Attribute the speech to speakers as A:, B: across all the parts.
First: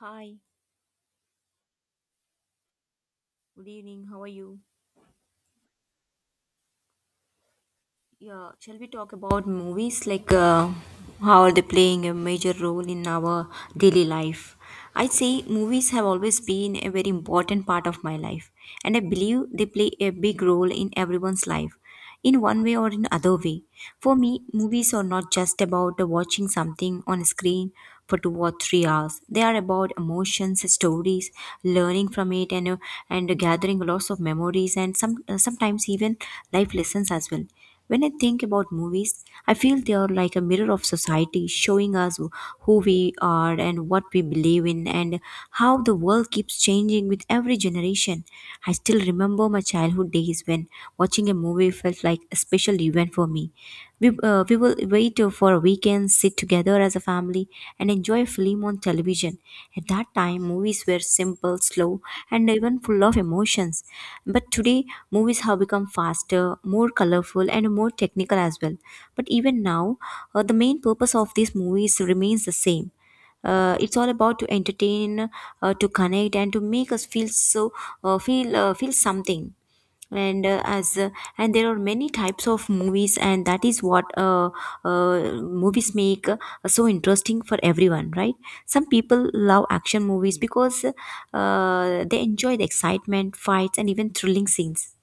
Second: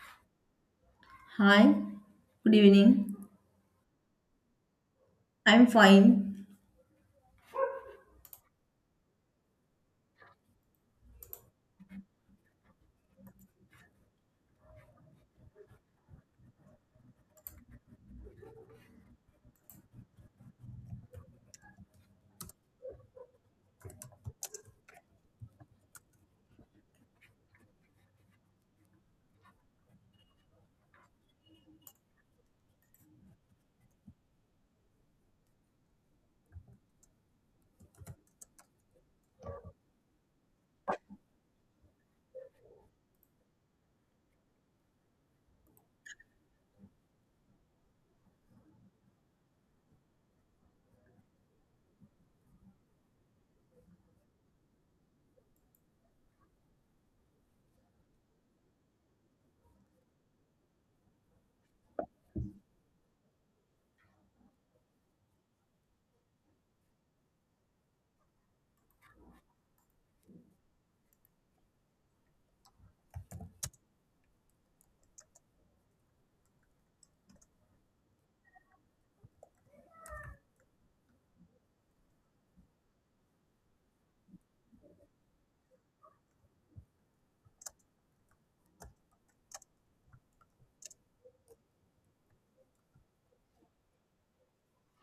A: Hi,
B: Hi, good evening.
A: good evening. How are you?
B: I'm fine.
A: Yeah, shall we talk about movies? How are they playing a major role in our daily life? I'd say movies have always been a very important part of my life, and I believe they play a big role in everyone's life, in one way or in other way. For me, movies are not just about watching something on a screen for 2 or 3 hours. They are about emotions, stories, learning from it, and gathering lots of memories, and sometimes even life lessons as well. When I think about movies, I feel they are like a mirror of society, showing us who we are and what we believe in, and how the world keeps changing with every generation. I still remember my childhood days when watching a movie felt like a special event for me. We will wait for a weekend, sit together as a family, and enjoy a film on television. At that time, movies were simple, slow, and even full of emotions. But today, movies have become faster, more colorful, and more technical as well. But even now, the main purpose of these movies remains the same. It's all about to entertain, to connect, and to make us feel so feel feel something. And uh, as uh, and there are many types of movies, and that is what movies make so interesting for everyone, right? Some people love action movies because they enjoy the excitement, fights, and even thrilling scenes.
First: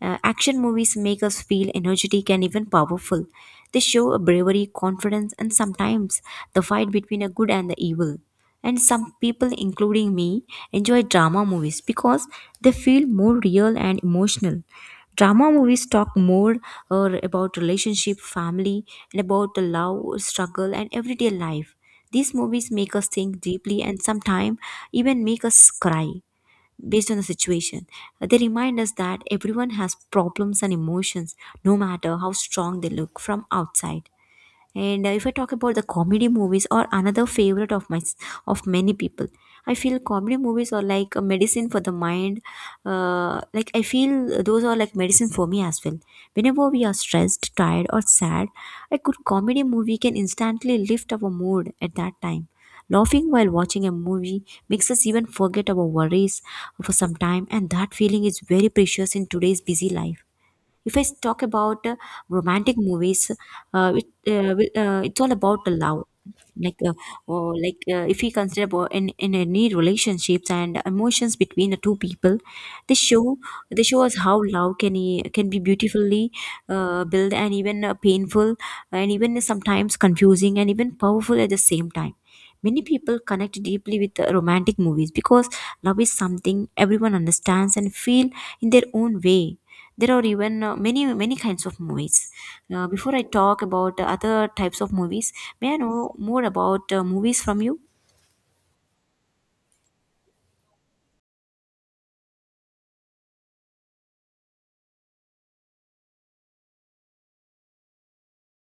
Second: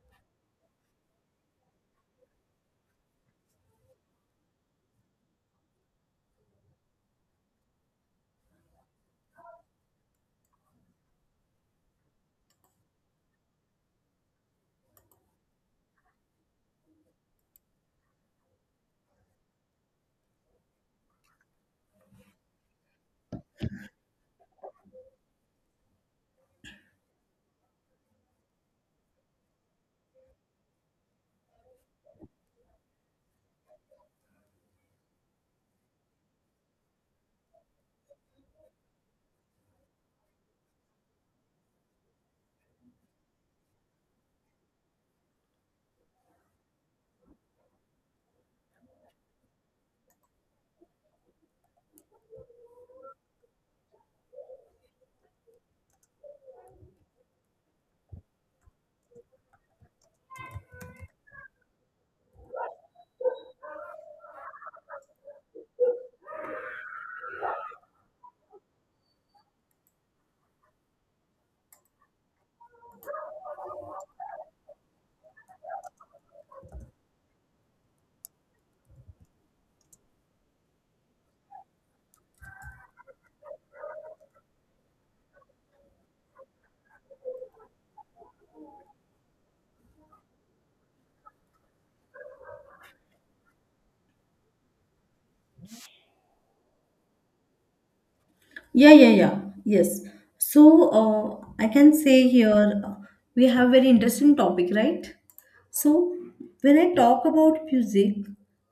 A: Action movies make us feel energetic and even powerful. They show a bravery, confidence, and sometimes the fight between a good and the evil. And some people, including me, enjoy drama movies because they feel more real and emotional. Drama movies talk more or about relationship, family, and about the love, struggle, and everyday life. These movies make us think deeply and sometimes even make us cry based on the situation. They remind us that everyone has problems and emotions, no matter how strong they look from outside. And If I talk about the comedy movies, or another favorite of many people, I feel comedy movies are like a medicine for the mind. Like, I feel those are like medicine for me as well. Whenever we are stressed, tired, or sad, a good comedy movie can instantly lift our mood at that time. Laughing while watching a movie makes us even forget our worries for some time, and that feeling is very precious in today's busy life. If I talk about romantic movies, uh, it, it's all about the love. Like, or like If we consider about in any relationships and emotions between the two people, they show they show us how love can be beautifully built, and even painful, and even sometimes confusing, and even powerful at the same time. Many people connect deeply with romantic movies because love is something everyone understands and feel in their own way. There are even many, many kinds of movies. Before I talk about other types of movies, may I know more about movies from you?
B: Yeah, yeah, yeah. Yes. So I can say here we have very interesting topic, right? So when I talk about music,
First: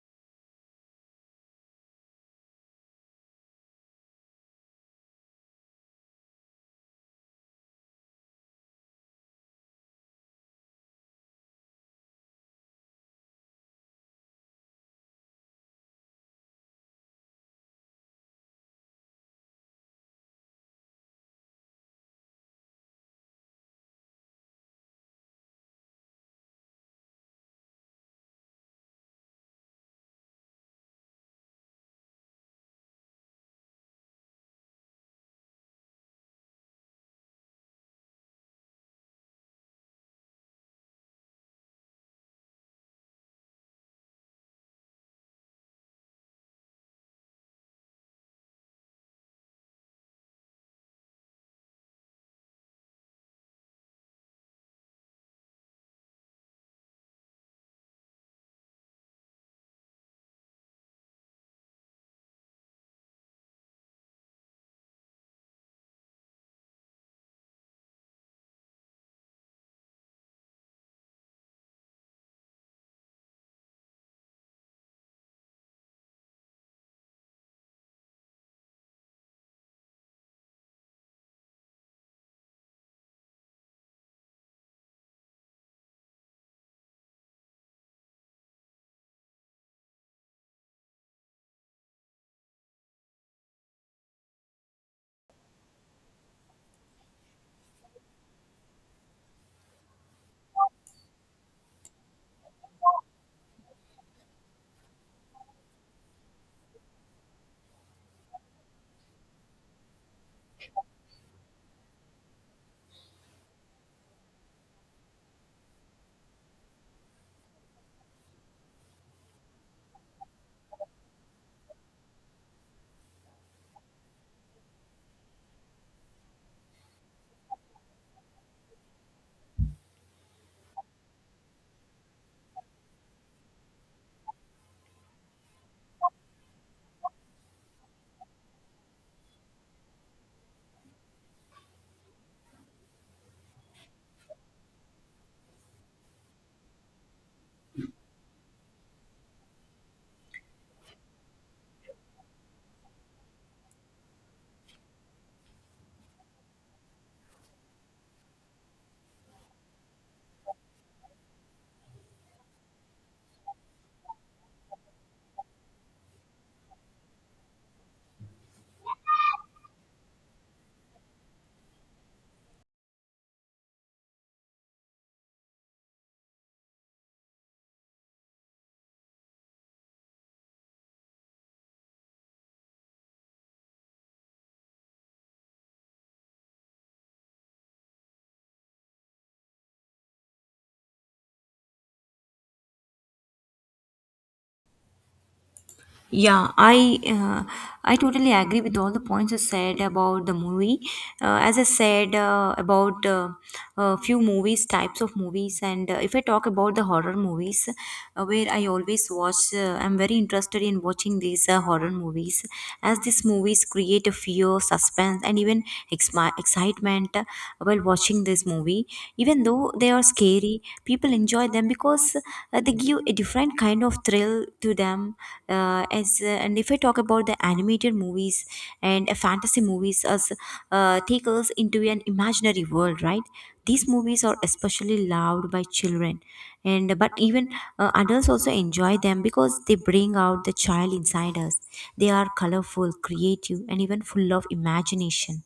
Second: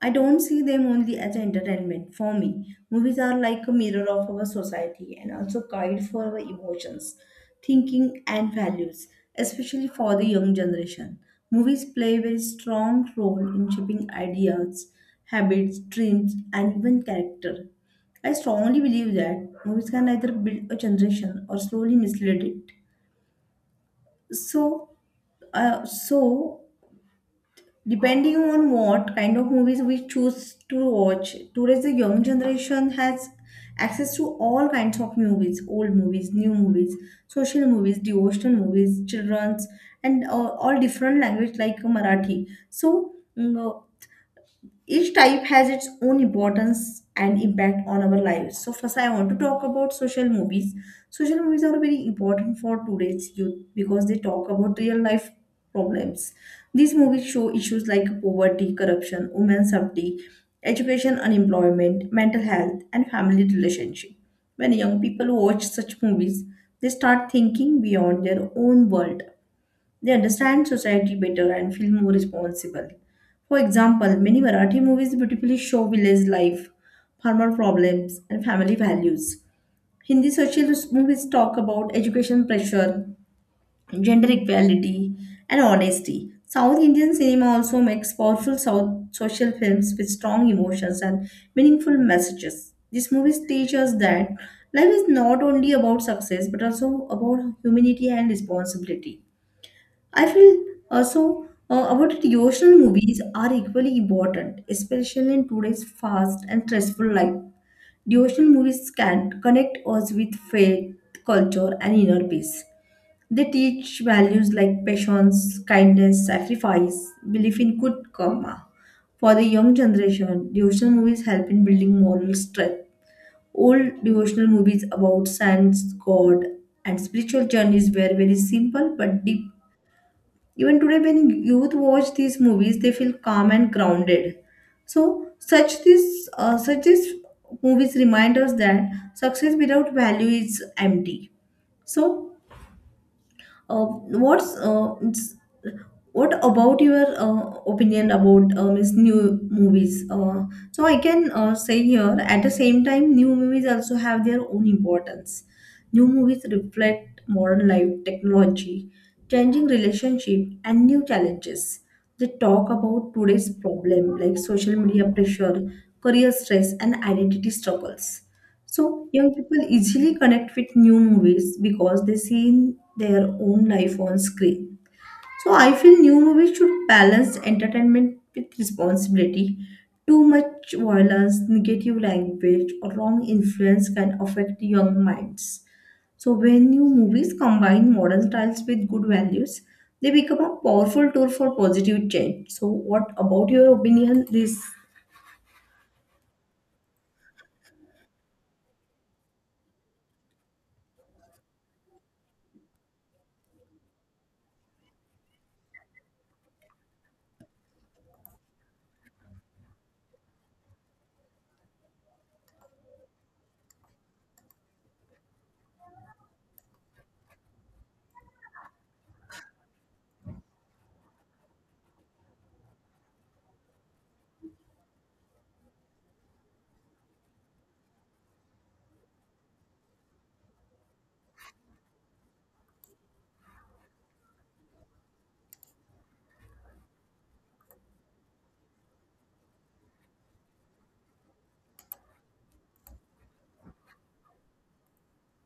B: I don't see them only as entertainment. For me, movies are like a mirror of our society and also guide for our emotions, thinking, and values, especially for the young generation. Movies play a very strong role in shaping ideas, habits, dreams, and even character. I strongly believe that movies can either build a generation or slowly mislead it. So, so depending on what kind of movies we choose to watch, today's the young generation has access to all kinds of movies, old movies, new movies, social movies, devotional movies, children's, and all different language like Marathi. Mm, uh, each type has its own importance and impact on our lives. So first, I want to talk about social movies. Social movies are very important for today's youth because they talk about real life problems. These movies show issues like poverty, corruption, women's safety, education, unemployment, mental health, and family relationship. When young people watch such movies, they start thinking beyond their own world. They understand society better and feel more responsible. For example, many Marathi movies beautifully show village life, farmer problems, and family values. Hindi social movies talk about education pressure, gender equality, and honesty. South Indian cinema also makes powerful South social films with strong emotions and meaningful messages. These movies teach us that life is not only about success but also about humanity and responsibility. I feel also about it, devotional movies are equally important, especially in today's fast and stressful life. Devotional movies can connect us with faith, culture, and inner peace. They teach values like patience, kindness, sacrifice, belief in good karma. For the young generation, devotional movies help in building moral strength. Old devotional movies about saints, God, and spiritual journeys were very simple but deep. Even today, when youth watch these movies, they feel calm and grounded. So such this such these movies remind us that success without value is empty. So uh, what's uh, it's- what about your opinion about means new movies? So I can say here, at the same time, new movies also have their own importance. New movies reflect modern life, technology, changing relationship, and new challenges. They talk about today's problem like social media pressure, career stress, and identity struggles. So young people easily connect with new movies because they see their own life on screen. So I feel new movies should balance entertainment with responsibility. Too much violence, negative language, or wrong influence can affect young minds. So when new movies combine modern styles with good values, they become a powerful tool for positive change. So what about your opinion? This
A: Yeah, I totally agree with all the points you said about the movie. As I said, about a few movies, types of movies, and if I talk about the horror movies, where I always watch, I'm very interested in watching these horror movies, as these movies create a fear, suspense, and even excitement while watching this movie. Even though they are scary, people enjoy them because they give a different kind of thrill to them. Uh, as uh, and if I talk about the animated movies and fantasy movies, as take us into an imaginary world, right? These movies are especially loved by children, and but even adults also enjoy them because they bring out the child inside us. They are colorful, creative, and even full of imagination.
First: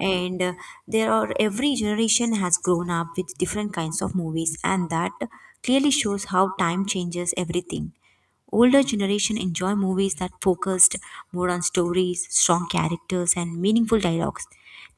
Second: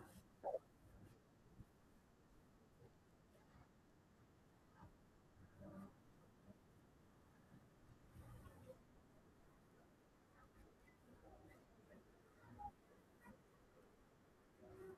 A: And there are Every generation has grown up with different kinds of movies, and that clearly shows how time changes everything. Older generation enjoy movies that focused more on stories, strong characters, and meaningful dialogues.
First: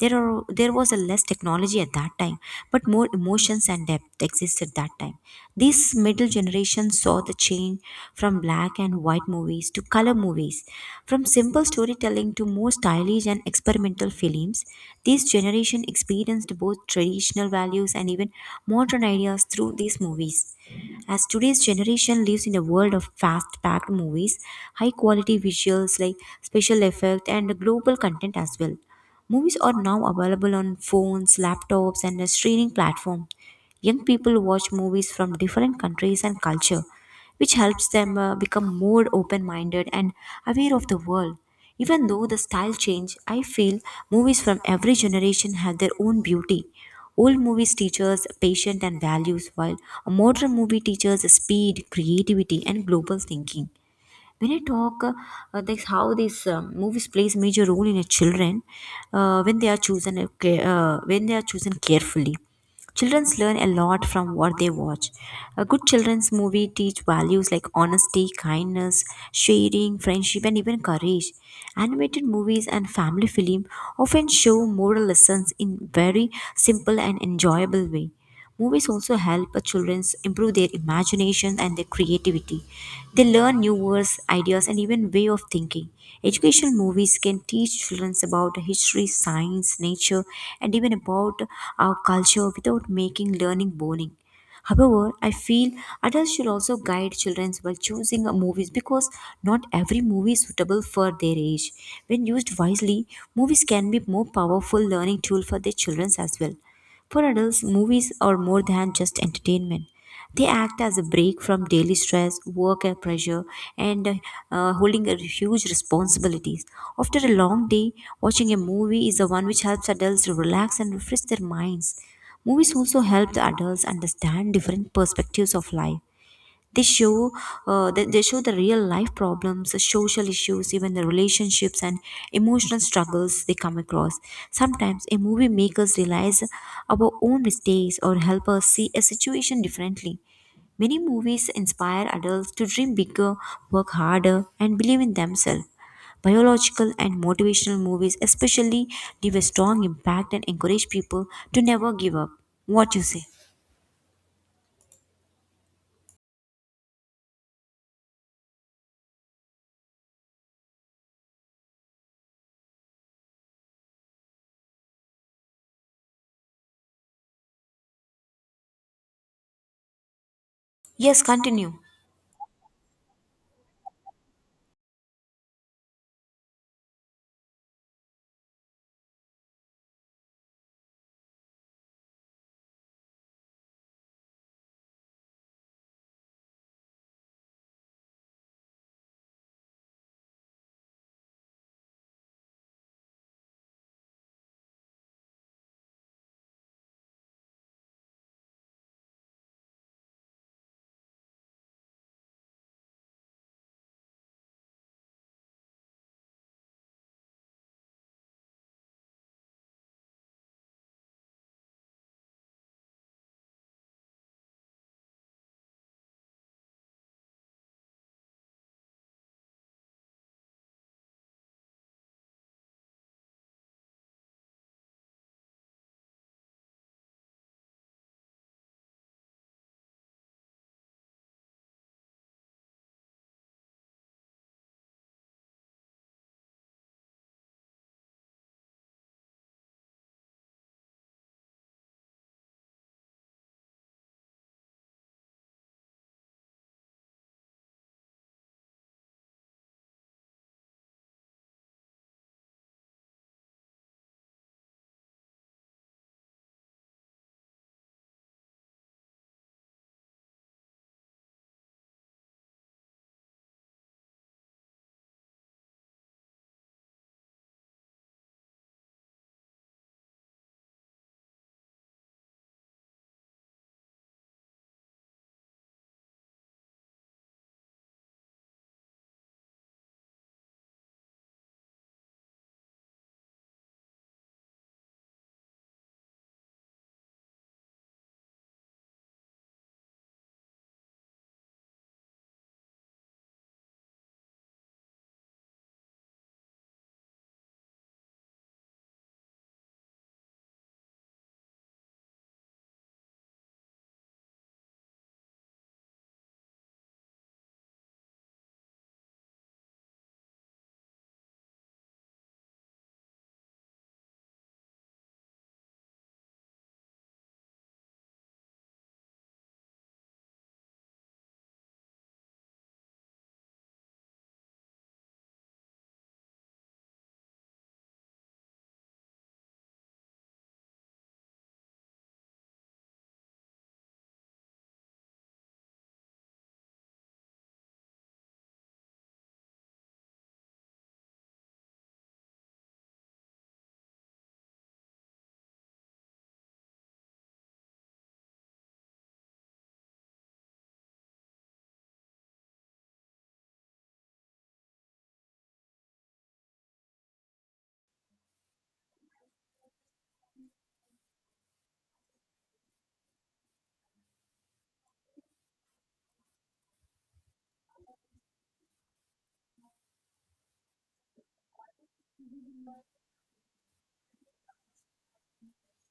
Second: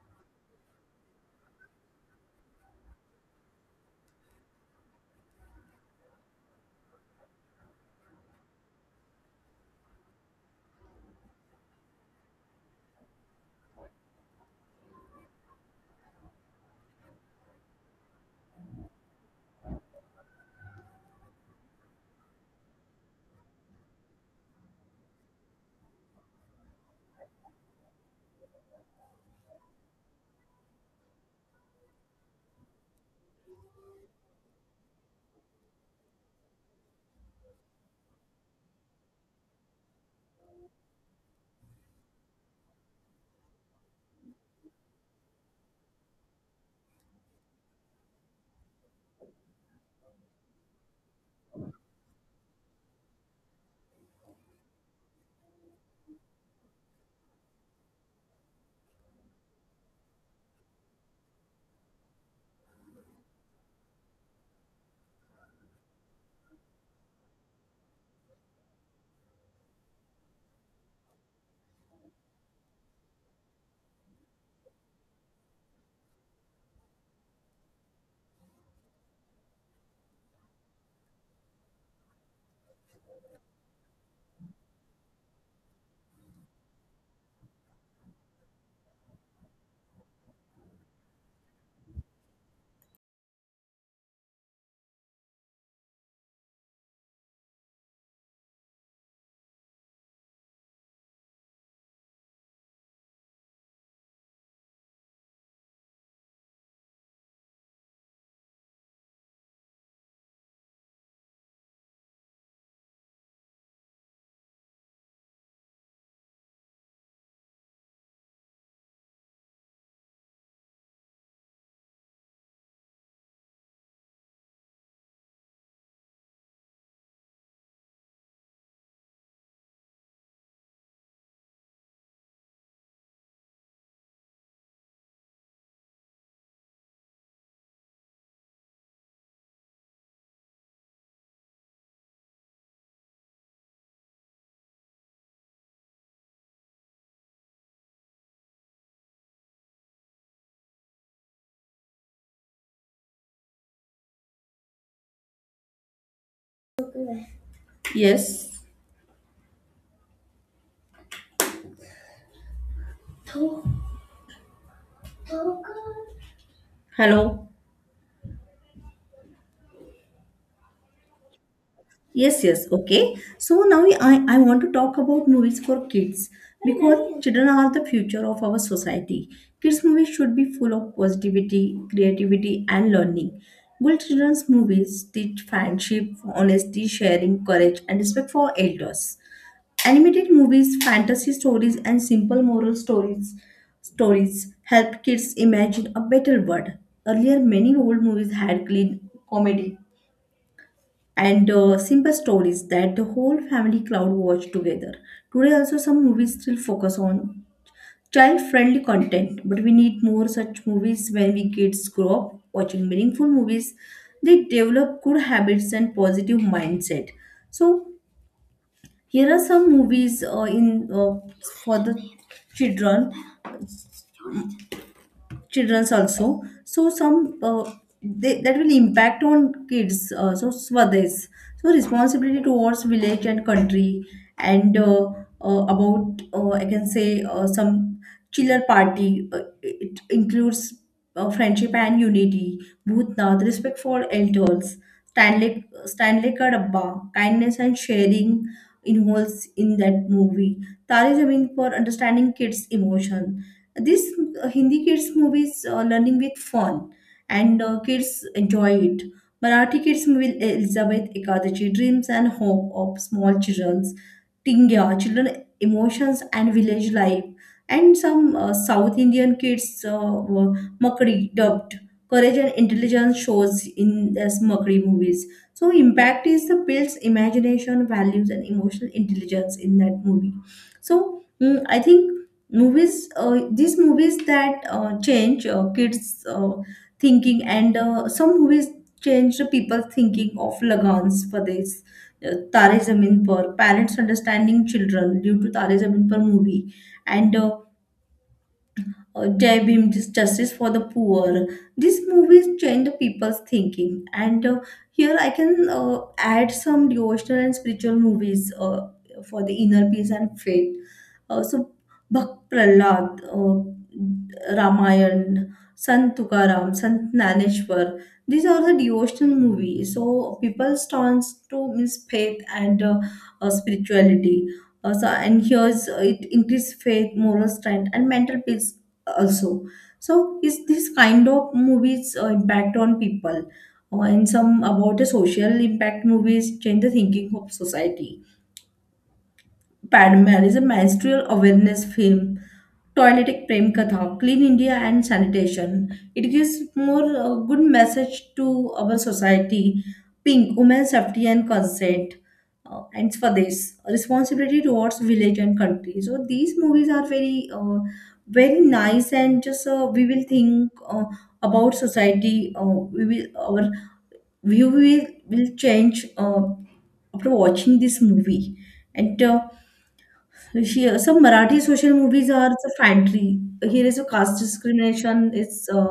A: There was a less technology at that time, but more emotions and depth existed that time. This middle generation saw the change from black and white movies to color movies, from simple storytelling to more stylish and experimental films. This generation experienced both traditional values and even modern ideas through these movies. As today's generation lives in a world of fast packed movies, high quality visuals like special effects, and global content as well. Movies are now available on phones, laptops, and a streaming platform. Young people watch movies from different countries and culture, which helps them become more open minded and aware of the world. Even though the style change, I feel movies from every generation have their own beauty. Old movies teach us patience and values, while a modern movie teaches speed, creativity, and global thinking. When I talk This how these movies plays major role in a children. When they are chosen ca- when they are chosen carefully, children learn a lot from what they watch. A good children's movie teach values like honesty, kindness, sharing, friendship, and even courage. Animated movies and family film often show moral lessons in very simple and enjoyable way. Movies also help children improve their imagination and their creativity. They learn new words, ideas, and even way of thinking. Educational movies can teach children about history, science, nature, and even about our culture without making learning boring. However, I feel adults should also guide children while choosing a movies because not every movie is suitable for their age. When used wisely, movies can be more powerful learning tool for their children as well. For adults, movies are more than just entertainment. They act as a break from daily stress, work and pressure, and holding a huge responsibilities. After a long day, watching a movie is the one which helps adults to relax and refresh their minds. Movies also help the adults understand different perspectives of life. They show uh, they, they show the real life problems, the social issues, even the relationships and emotional struggles they come across. Sometimes a movie makes us realize our own mistakes or help us see a situation differently. Many movies inspire adults to dream bigger, work harder, and believe in themselves. Biological and motivational movies especially leave a strong impact and encourage people to never give up. What you say?
B: yes. Hello.
A: Yes, continue.
B: Yes, yes, okay. So now I want to talk about movies for kids because children are the future of our society. Kids' movies should be full of positivity, creativity, and learning. Good children's movies teach friendship, honesty, sharing, courage, and respect for elders. Animated movies, fantasy stories, and simple moral stories help kids imagine a better world. Earlier, many old movies had clean comedy and simple stories that the whole family cloud watch together. Today, also, some movies still focus on child friendly content, but we need more such movies when we kids grow up watching meaningful movies. They develop good habits and positive mindset. So, here are some movies in for the children children's also, so some they, that will impact on kids, so Swadesh, so responsibility towards village and country, and about I can say some, Chiller Party, it includes friendship and unity. Bhutnath, respect for elders. Stanley, Stanley Kadabba, kindness and sharing involves in that movie. Tari Zameen, for understanding kids emotion. This Hindi kids movies, learning with fun, and kids enjoy it. Marathi kids movie Elizabeth Ekadachi, dreams and hope of small children. Tingya, children emotions and village life. And some South Indian kids were Makri dubbed, courage and intelligence shows in as Makri movies. So impact is the builds imagination, values, and emotional intelligence in that movie. So I think movies, these movies that change kids' thinking, and some movies change the people thinking of Lagans. For this, Tare Zameen Par, parents understanding children due to Tare Zameen Par movie, and Jai Bhim, justice for the poor. These movies change the people's thinking. And here I can add some devotional and spiritual movies for the inner peace and faith. सो भक्त Pralhad, Ramayan, Sant Tukaram, Sant Naneshwar. These are the devotional movies. So people turns to means faith and spirituality. So and here's it increase faith, moral strength, and mental peace also. So is this kind of movies impact on people? And some about the social impact movies change the thinking of society. Padman is a menstrual awareness film. Toiletic Prem Katha, clean India and sanitation. It gives more good message to our society. Pink, women safety and consent. And for this, responsibility towards village and country. So these movies are very nice, and just we will think about society. We will, our view will change after watching this movie. and. Uh, some Marathi social movies are the Fantry. Here is a caste discrimination is uh,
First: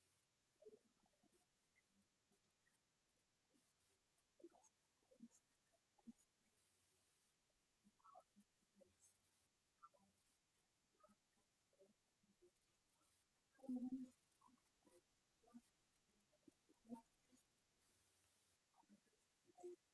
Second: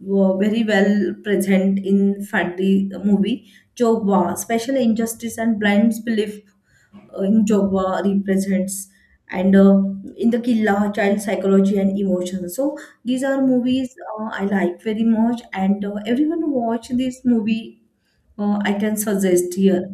B: wo- very well present in Fantry movie. Jogwa, special injustice and blind belief in Jogwa represents, and in the Killa, child psychology and emotions. So these are movies I like very much, and everyone who watch this movie, I can suggest here.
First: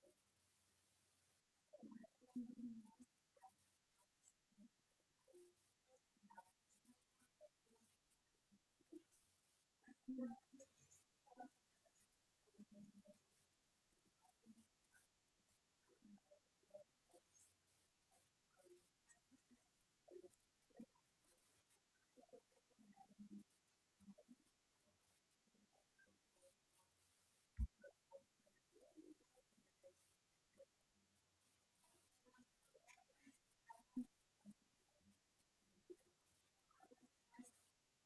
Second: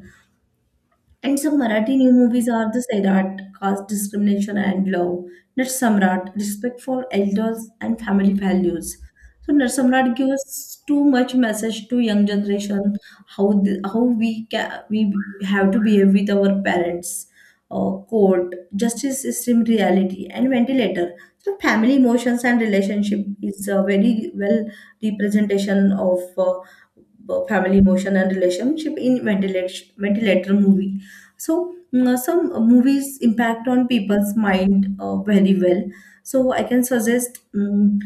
B: And some Marathi new movies are the Sairat, caste discrimination and love. Narsamrat, respect for elders and family values. So Narsamrat gives too much message to young generation, how we have to behave with our parents. Court, justice system, reality, and Ventilator. So family emotions and relationship is a very well representation of family emotion and relationship in Ventilator movie. So some movies impact on people's mind very well. So I can suggest mm,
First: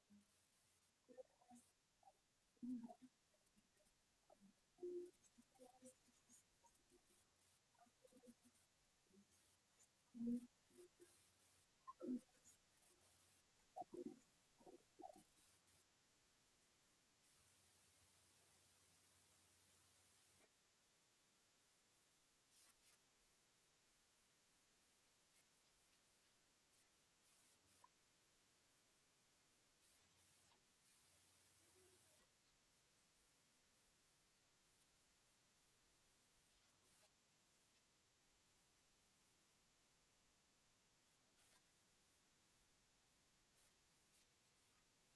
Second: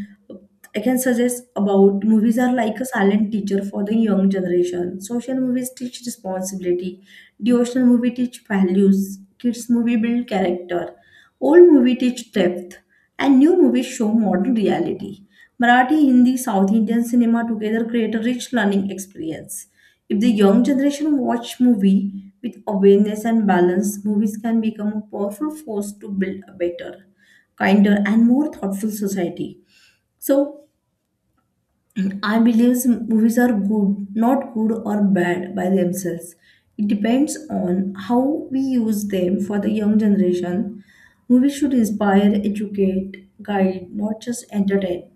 B: i can suggest about movies are like a silent teacher for the young generation. Social movies teach responsibility, devotional movie teach values, kids movie build character, old movie teach depth, and new movies show modern reality. Marathi, Hindi, South Indian cinema together create a rich learning experience. If the young generation watch movie with awareness and balance, movies can become a powerful force to build a better, kinder, and more thoughtful society. So I believe movies are good, not good or bad by themselves. It depends on how we use them for the young generation. Movies should inspire, educate, guide, not just entertain.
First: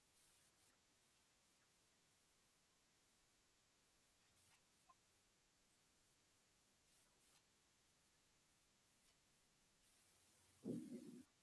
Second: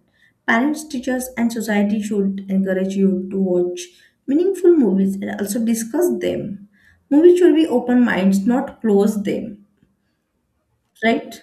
B: Parents, teachers, and society should encourage you to watch meaningful movies and also discuss them. Movies should be open minds, not close them. Right?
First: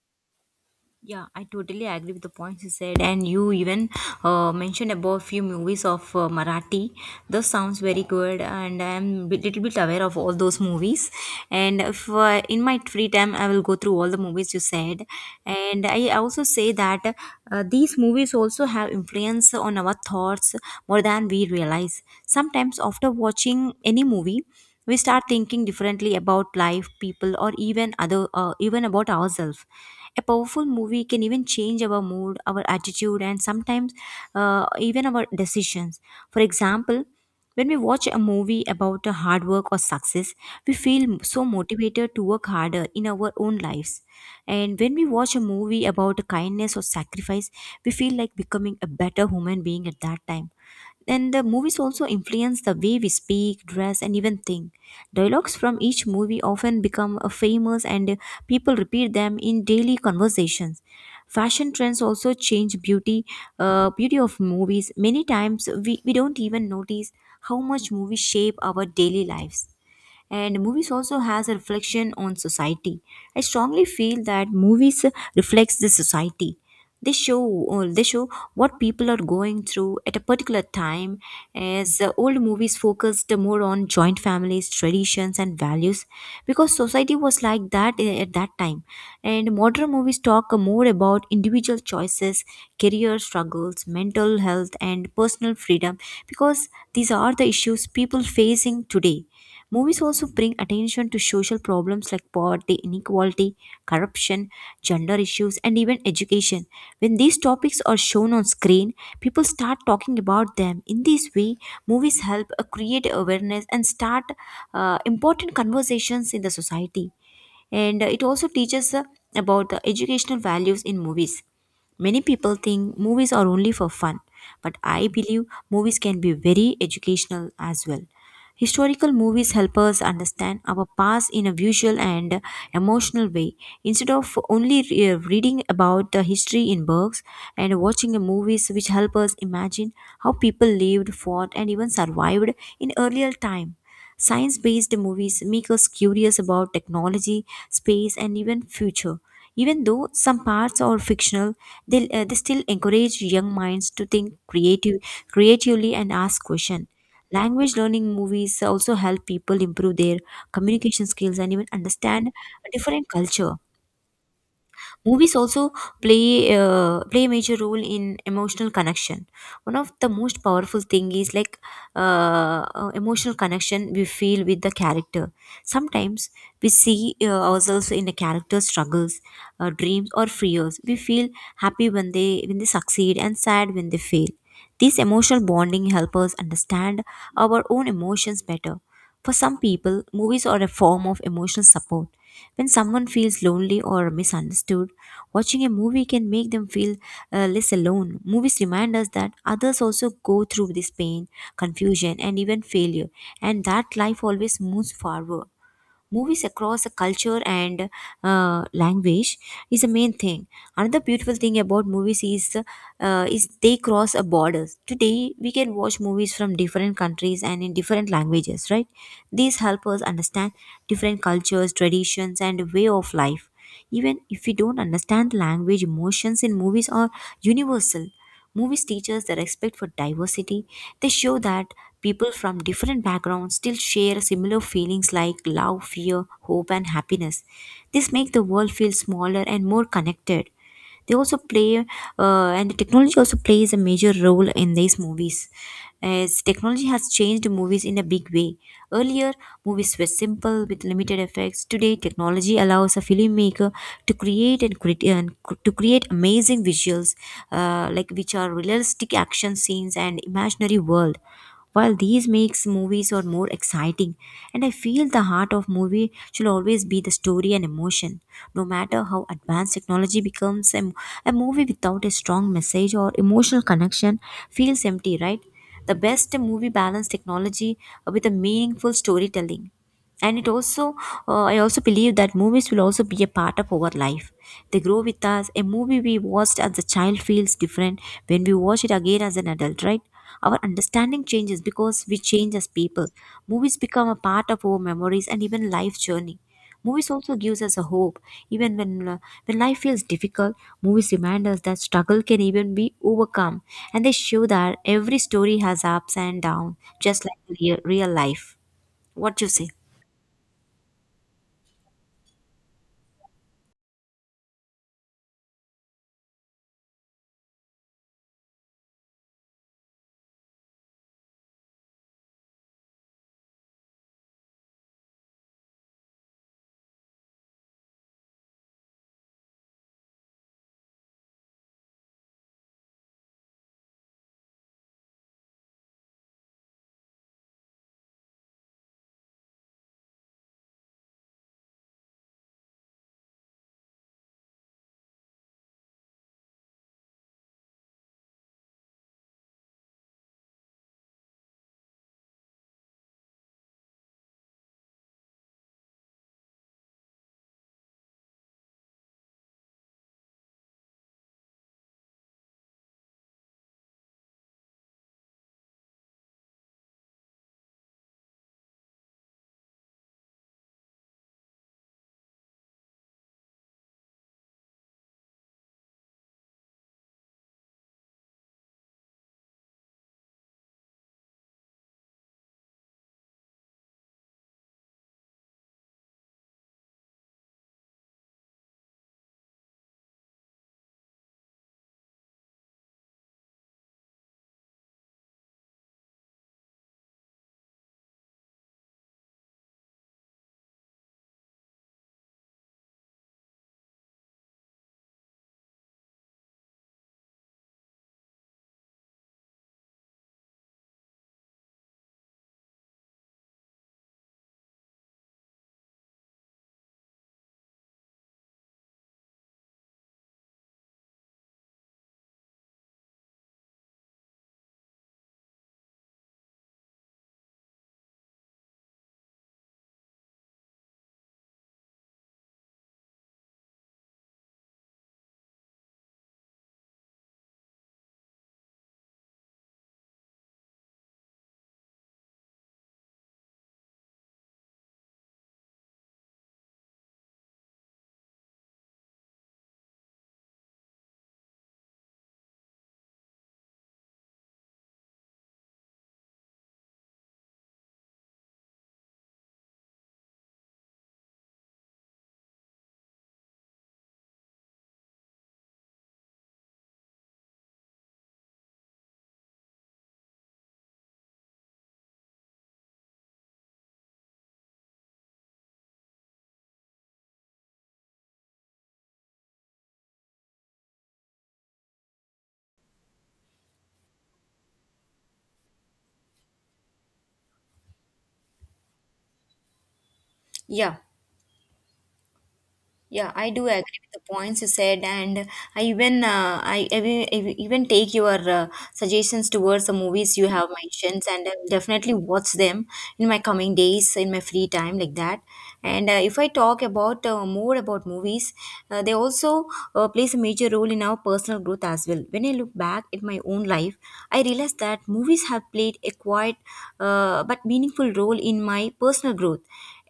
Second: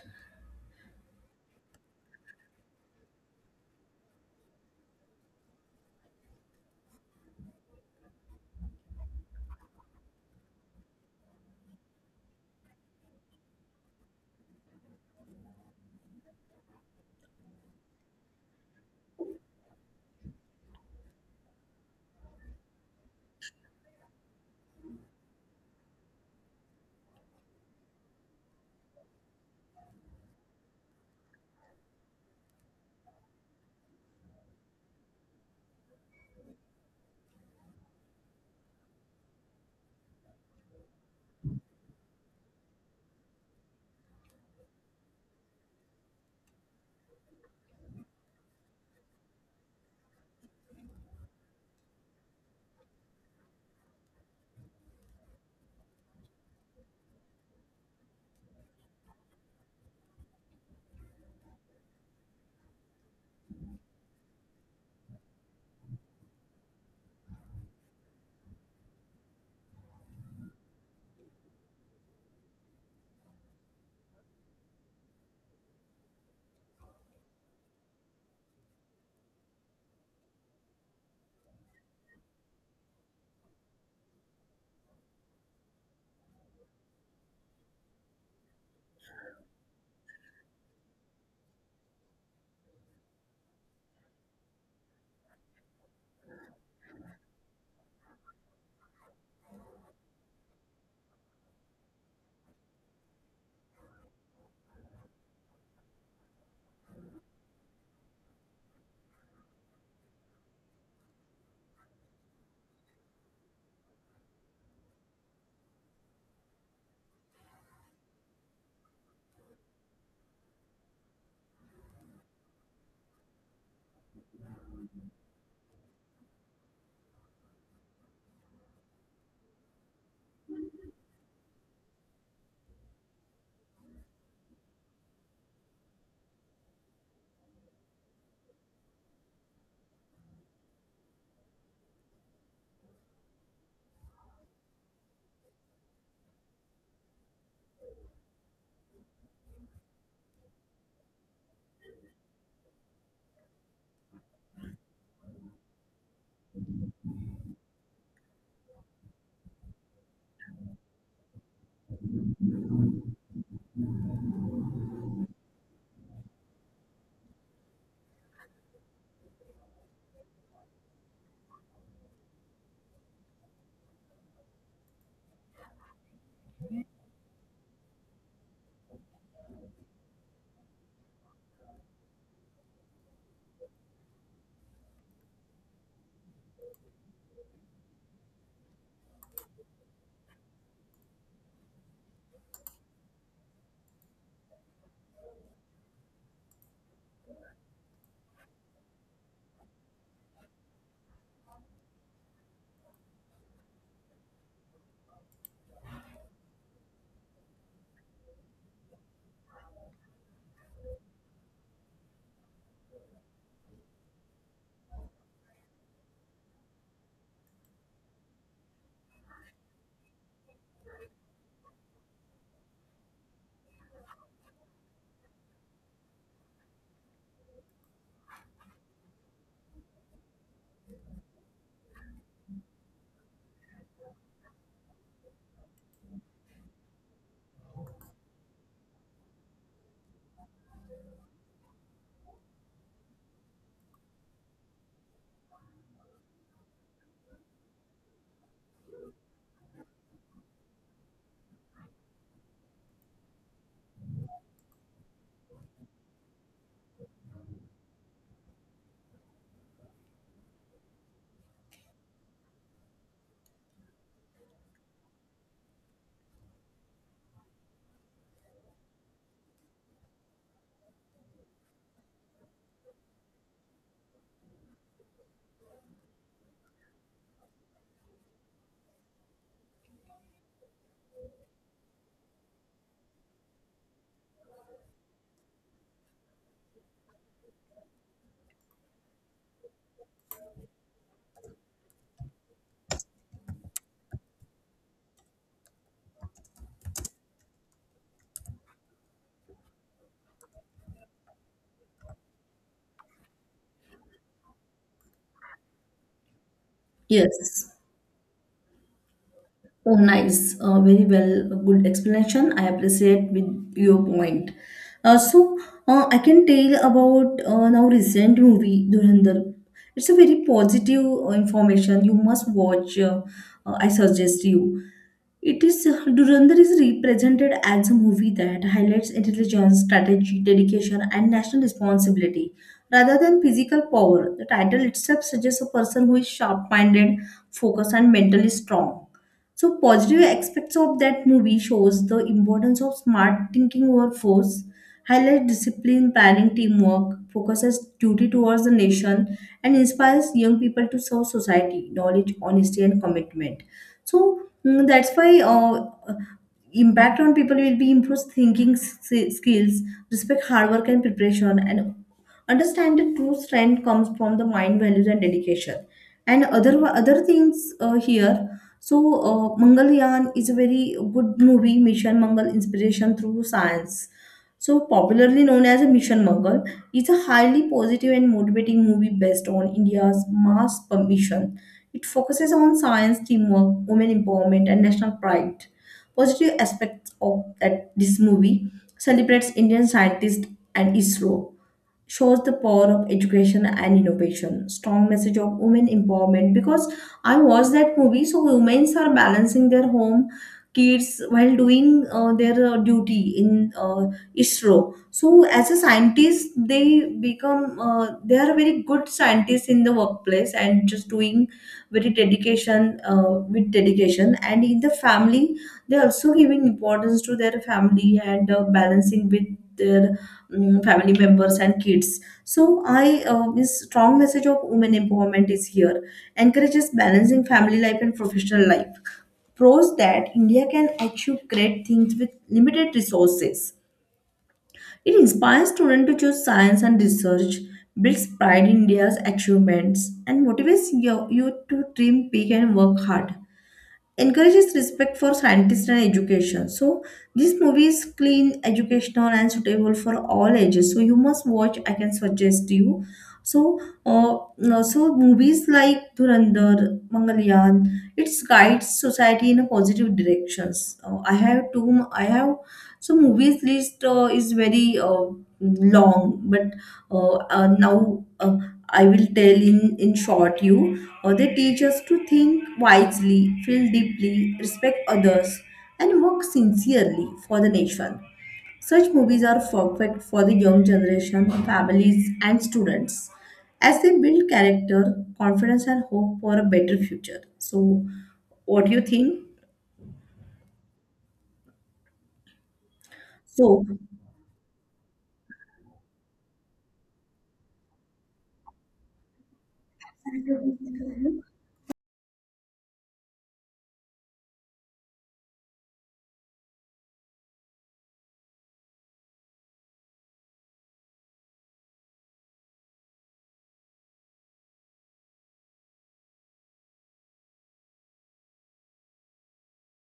A: Yeah, I totally agree with the points you said, and you even mentioned about few movies of Marathi. Those sounds very good, and I'm a little bit aware of all those movies. And if in my free time, I will go through all the movies you said, and I also say that these movies also have influence on our thoughts more than we realize. Sometimes after watching any movie, we start thinking differently about life, people, or even other even about ourselves. A powerful movie can even change our mood, our attitude, and sometimes even our decisions. For example, when we watch a movie about a hard work or success, we feel so motivated to work harder in our own lives. And when we watch a movie about kindness or sacrifice, we feel like becoming a better human being at that time. And the movies also influence the way we speak, dress, and even think. Dialogues from each movie often become famous, and people repeat them in daily conversations. Fashion trends also change beauty, beauty of movies. Many times we don't even notice how much movies shape our daily lives. And movies also has a reflection on society. I strongly feel that movies reflects the society. They show what people are going through at a particular time. As Old movies focused more on joint families, traditions and values because society was like that at that time. And modern movies talk more about individual choices, career struggles, mental health, and personal freedom because these are the issues people facing today. Movies also bring attention to social problems like poverty, inequality, corruption, gender issues, and even education. When these topics are shown on screen, people start talking about them. In this way, movies help create awareness and start important conversations in the society. And It also teaches about the educational values in movies. Many people think movies are only for fun, but I believe movies can be very educational as well. Historical movies help us understand our past in a visual and emotional way. Instead of only reading about the history in books and watching a movies which help us imagine how people lived, fought, and even survived in earlier time. Science based movies make us curious about technology, space, and even future. Even though some parts are fictional, they still encourage young minds to think creatively and ask questions. Language learning movies also help people improve their communication skills and even understand a different culture. Movies also play a major role in emotional connection. One of the most powerful thing is like emotional connection we feel with the character. Sometimes we see ourselves in the character's struggles, dreams, or fears. We feel happy when they succeed and sad when they fail. This emotional bonding help us understand our own emotions better. For some people, movies are a form of emotional support. When someone feels lonely or misunderstood, watching a movie can make them feel less alone. Movies remind us that others also go through this pain, confusion, and even failure, and that life always moves forward. Movies across a culture and language is the main thing. Another beautiful thing about movies is they cross a borders. Today we can watch movies from different countries and in different languages, right? These help us understand different cultures, traditions, and way of life. Even if we don't understand the language, emotions in movies are universal. Movies teach us the respect for diversity. They show that people from different backgrounds still share similar feelings like love, fear, hope, and happiness. This makes the world feel smaller and more connected. They also play, and the technology also plays a major role in these movies, as technology has changed movies in a big way. Earlier, movies were simple with limited effects. Today, technology allows a filmmaker to create and, cre- and cr- to create amazing visuals, like which are realistic action scenes and imaginary world, while these makes movies are more exciting. And I feel the heart of movie should always be the story and emotion. No matter how advanced technology becomes, a movie without a strong message or emotional connection feels empty, right? The best movie balance technology with a meaningful storytelling. And it also, I also believe that movies will also be a part of our life. They grow with us. A movie we watched as a child feels different when we watch it again as an adult, right? Our understanding changes because we change as people. Movies become a part of our memories and even life journey. Movies also gives us a hope. Even when life feels difficult, movies remind us that struggle can even be overcome, and they show that every story has ups and downs, just like
B: Yes.
A: real life. What you say?
B: Oh, nice. Very well. Good explanation. I appreciate with your point. Uh, so, I can tell about now recent movie Dhurandhar. It's a very positive information. You must watch. I suggest you. It is, Dhurandhar is represented as a movie that highlights intelligence, strategy, dedication, and national responsibility rather than physical power. The title itself suggests a person who is sharp-minded, focused, and mentally strong. So, positive aspects of that movie shows the importance of smart thinking over force, highlights discipline, planning, teamwork, focuses duty towards the nation, and inspires young people to serve society, knowledge, honesty, and commitment. So that's why impact on people will be improves thinking skills, respect hard work and preparation, and understand the true strength comes from the mind values and dedication and other things here. So Mangalyaan is a very good movie. Mission Mangal, inspiration through science. So popularly known as Mission Mangal, it's a highly positive and motivating movie based on India's Mars mission. It focuses on science, teamwork, women empowerment, and national pride. Positive aspects of that this movie celebrates Indian scientists and ISRO, shows the power of education and innovation, strong message of women empowerment because I watched that movie, so women are balancing their home, kids while doing their duty in ISRO. So as a scientist they become they are very good scientists in the workplace and just doing very dedication, with dedication, and in the family they are also giving importance to their family and balancing with their family members and kids. So I, this strong message of women empowerment is here, encourages balancing family life and professional life, proves that India can achieve great things with limited resources. It inspires students to choose science and research, builds pride in India's achievements, and motivates youth to dream big and work hard, encourages respect for scientists and education. So this movie is clean, educational, and suitable for all ages. So you must watch. I can suggest you. So, no, so movies like Dhurandhar, Mangalyaan, it guides society in a positive directions. I have two. I have so movies list is very long, but now I will tell in short you, they teach us to think wisely, feel deeply, respect others, and work sincerely for the nation. Such movies are perfect for the young generation, families, and students, as they build character, confidence, and hope for a better future. So what do you think?
A: Yeah, yeah, I do
B: so
A: agree with the points you said, and I even, even take your suggestions towards the movies you have mentioned, and I will definitely watch them in my coming days, in my free time like that. And if I talk about more about movies, they also plays a major role in our personal growth as well. When I look back at my own life, I realize that movies have played a quiet but meaningful role in my personal growth.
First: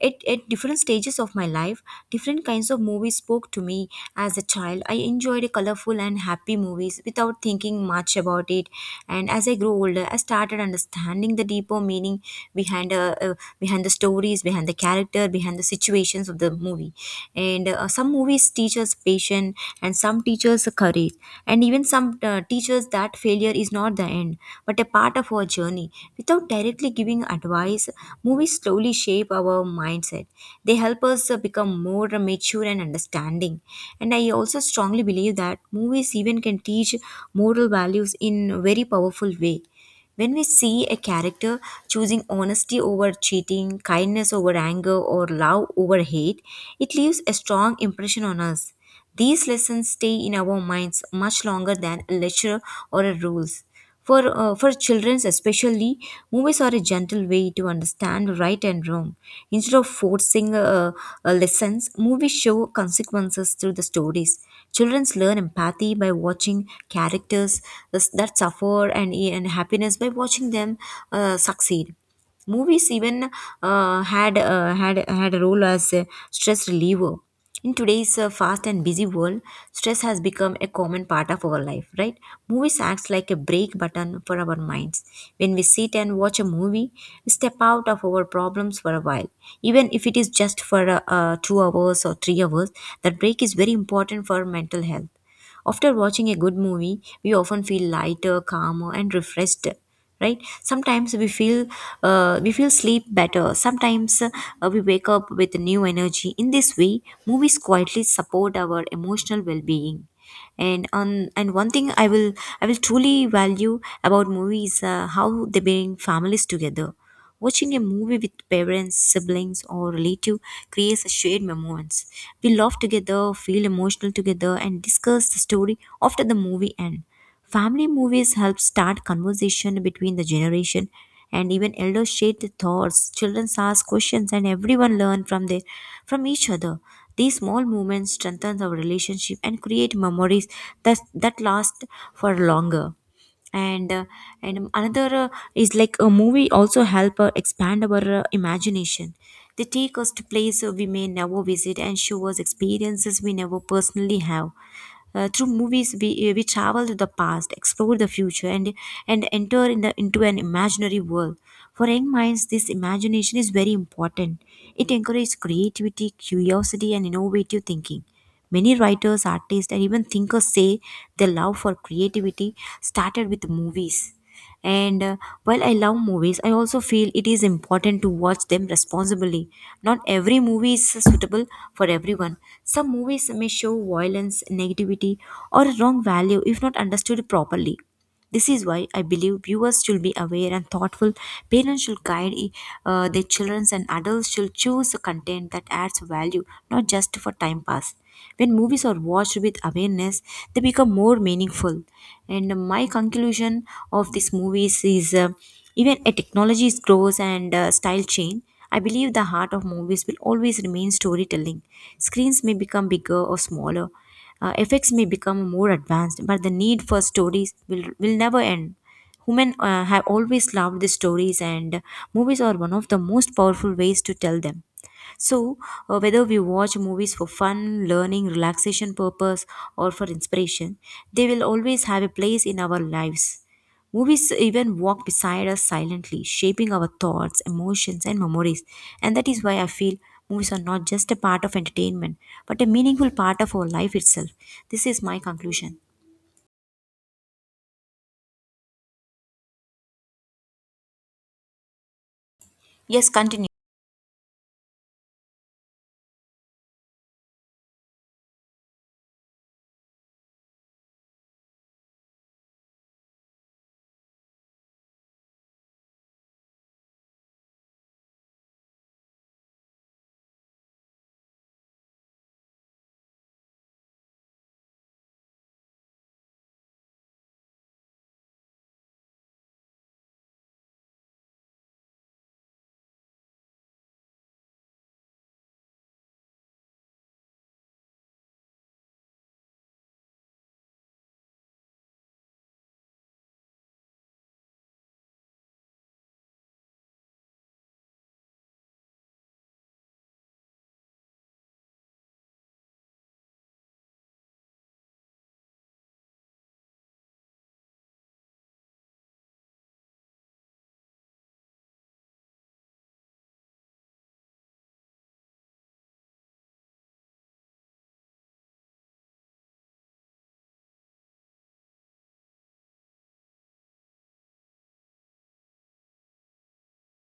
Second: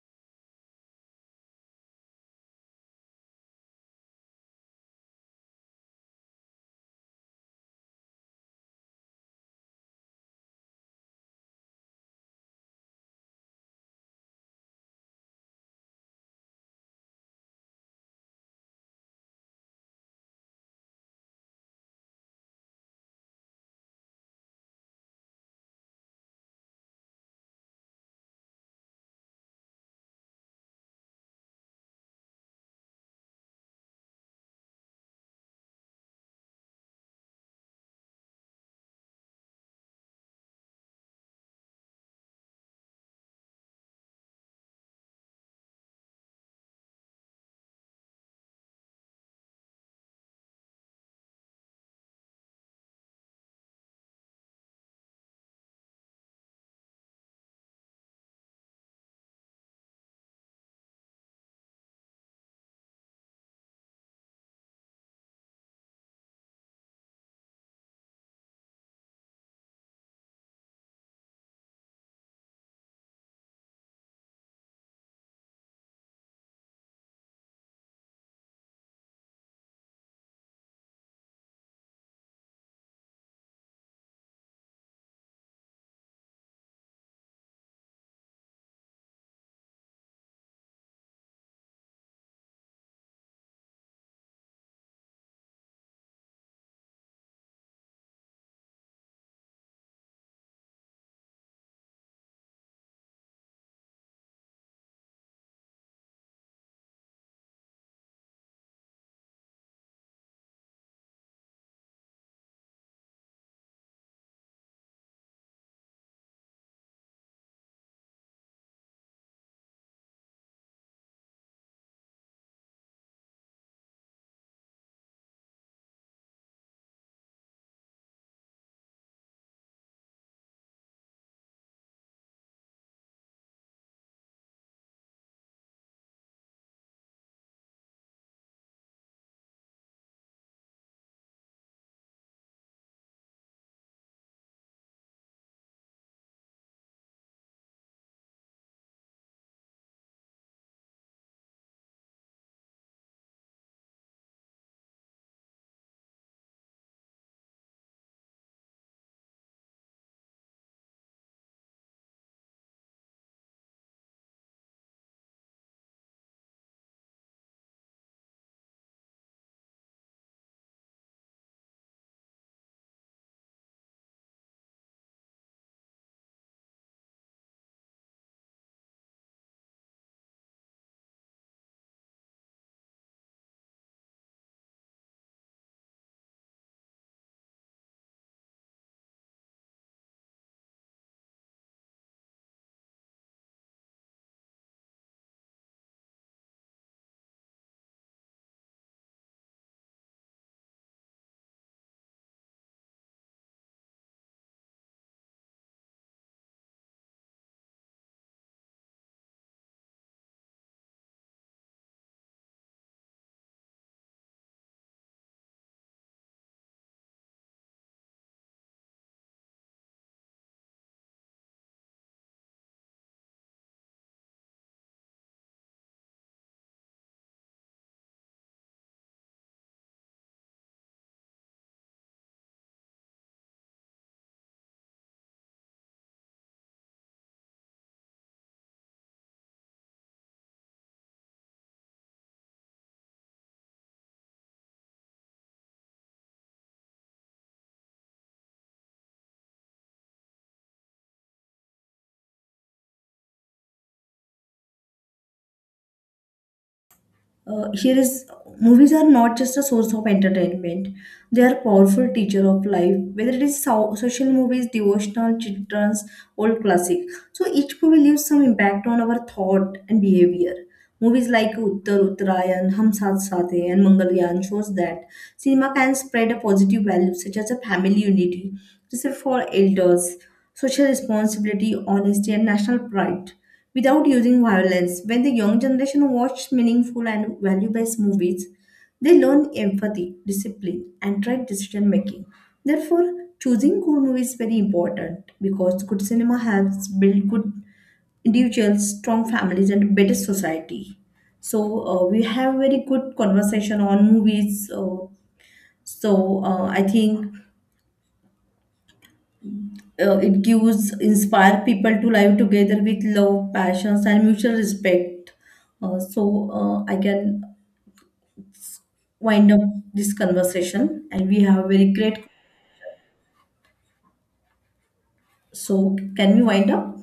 A: At different stages of my life, different kinds of movies spoke to me. As a child, I enjoyed colorful and happy movies without thinking much about it. And as I grew older, I started understanding the deeper meaning behind the stories, behind the character, behind the situations of the movie. And some movies teach us patience, and some teach us courage, and even some teach us that failure is not the end, but a part of our journey. Without directly giving advice, movies slowly shape our mindset. They help us become more mature and understanding. And I also strongly believe that movies even can teach moral values in a very powerful way. When we see a character choosing honesty over cheating, kindness over anger, or love over hate, it leaves a strong impression on us. These lessons stay in our minds much longer than a lecture or a rules. For children especially, movies are a gentle way to understand right and wrong. Instead of forcing lessons, movies show consequences through the stories. Children learn empathy by watching characters that suffer, and happiness by watching them succeed. Movies even had a role as a stress reliever. In today's fast and busy world, stress has become a common part of our life, right? Movies acts like a break button for our minds. When we sit and watch a movie, we step out of our problems for a while. Even if it is just for 2 hours or 3 hours, that break is very important for mental health. After watching a good movie, we often feel lighter, calmer, and refreshed, right? Sometimes we feel, we feel sleep better. Sometimes we wake up with new energy. In this way, movies quietly support our emotional well-being. And on and one thing I will, I will truly value about movies, how they bring families together. Watching a movie with parents, siblings, or relative creates a shared moments. We laugh together, feel emotional together, and discuss the story after the movie end. Family movies help start conversation between the generation, and even elders share their thoughts. Children ask questions, and everyone learn from their, from each other. These small moments strengthen our relationship and create memories that last for longer. And and another is like a movie also help expand our imagination. They take us to places we may never visit and show us experiences we never personally have. Through movies, we travel to the past, explore the future, and enter in the, into an imaginary world. For young minds, this imagination is very important. It encourages creativity, curiosity, and innovative thinking. Many writers, artists, and even thinkers say their love for creativity started with movies. And while I love movies, I also feel it is important to watch them responsibly. Not every movie is suitable for everyone. Some movies may show violence, negativity, or wrong value if not understood properly. This is why I believe viewers should be aware and thoughtful. Parents should guide their children, and adults should choose a content that adds value, not just for time pass. When movies are watched with awareness, they become more meaningful. And my conclusion of these movies is, even a technology grows and style change, I believe the heart of movies will always remain storytelling. Screens may become bigger or smaller, effects may become more advanced, but the need for stories will never end. Women have always loved the stories, and movies are one of the most powerful ways to tell them. So, whether we watch movies for fun, learning, relaxation purpose, or for inspiration, they will always have a place in our lives. Movies even walk beside us silently, shaping our thoughts, emotions, and memories. And that is why I feel movies are not just a part of entertainment, but a meaningful part of our life itself. This is my conclusion. Yes, continue.
B: uh, here is, movies are not just a source of entertainment, they are powerful teacher of life, whether it is social movies, devotional, children's, old classic. So each movie leaves some impact on our thought and behavior. Movies like Uttar Uttarayan, Hum Saath Saath Hai, and Mangalyaan shows that cinema can spread a positive value such as a family unity, respect for elders, social responsibility, honesty, and national pride without using violence. When the young generation watch meaningful and value-based movies, they learn empathy, discipline, and right decision making. Therefore, choosing good movies is very important because good cinema helps build good individuals, strong families, and better society. So we have very good conversation on movies. So I think it gives inspire people to live together with love, passions, and mutual respect. So I can wind up this conversation, and we have very great. So can we wind up?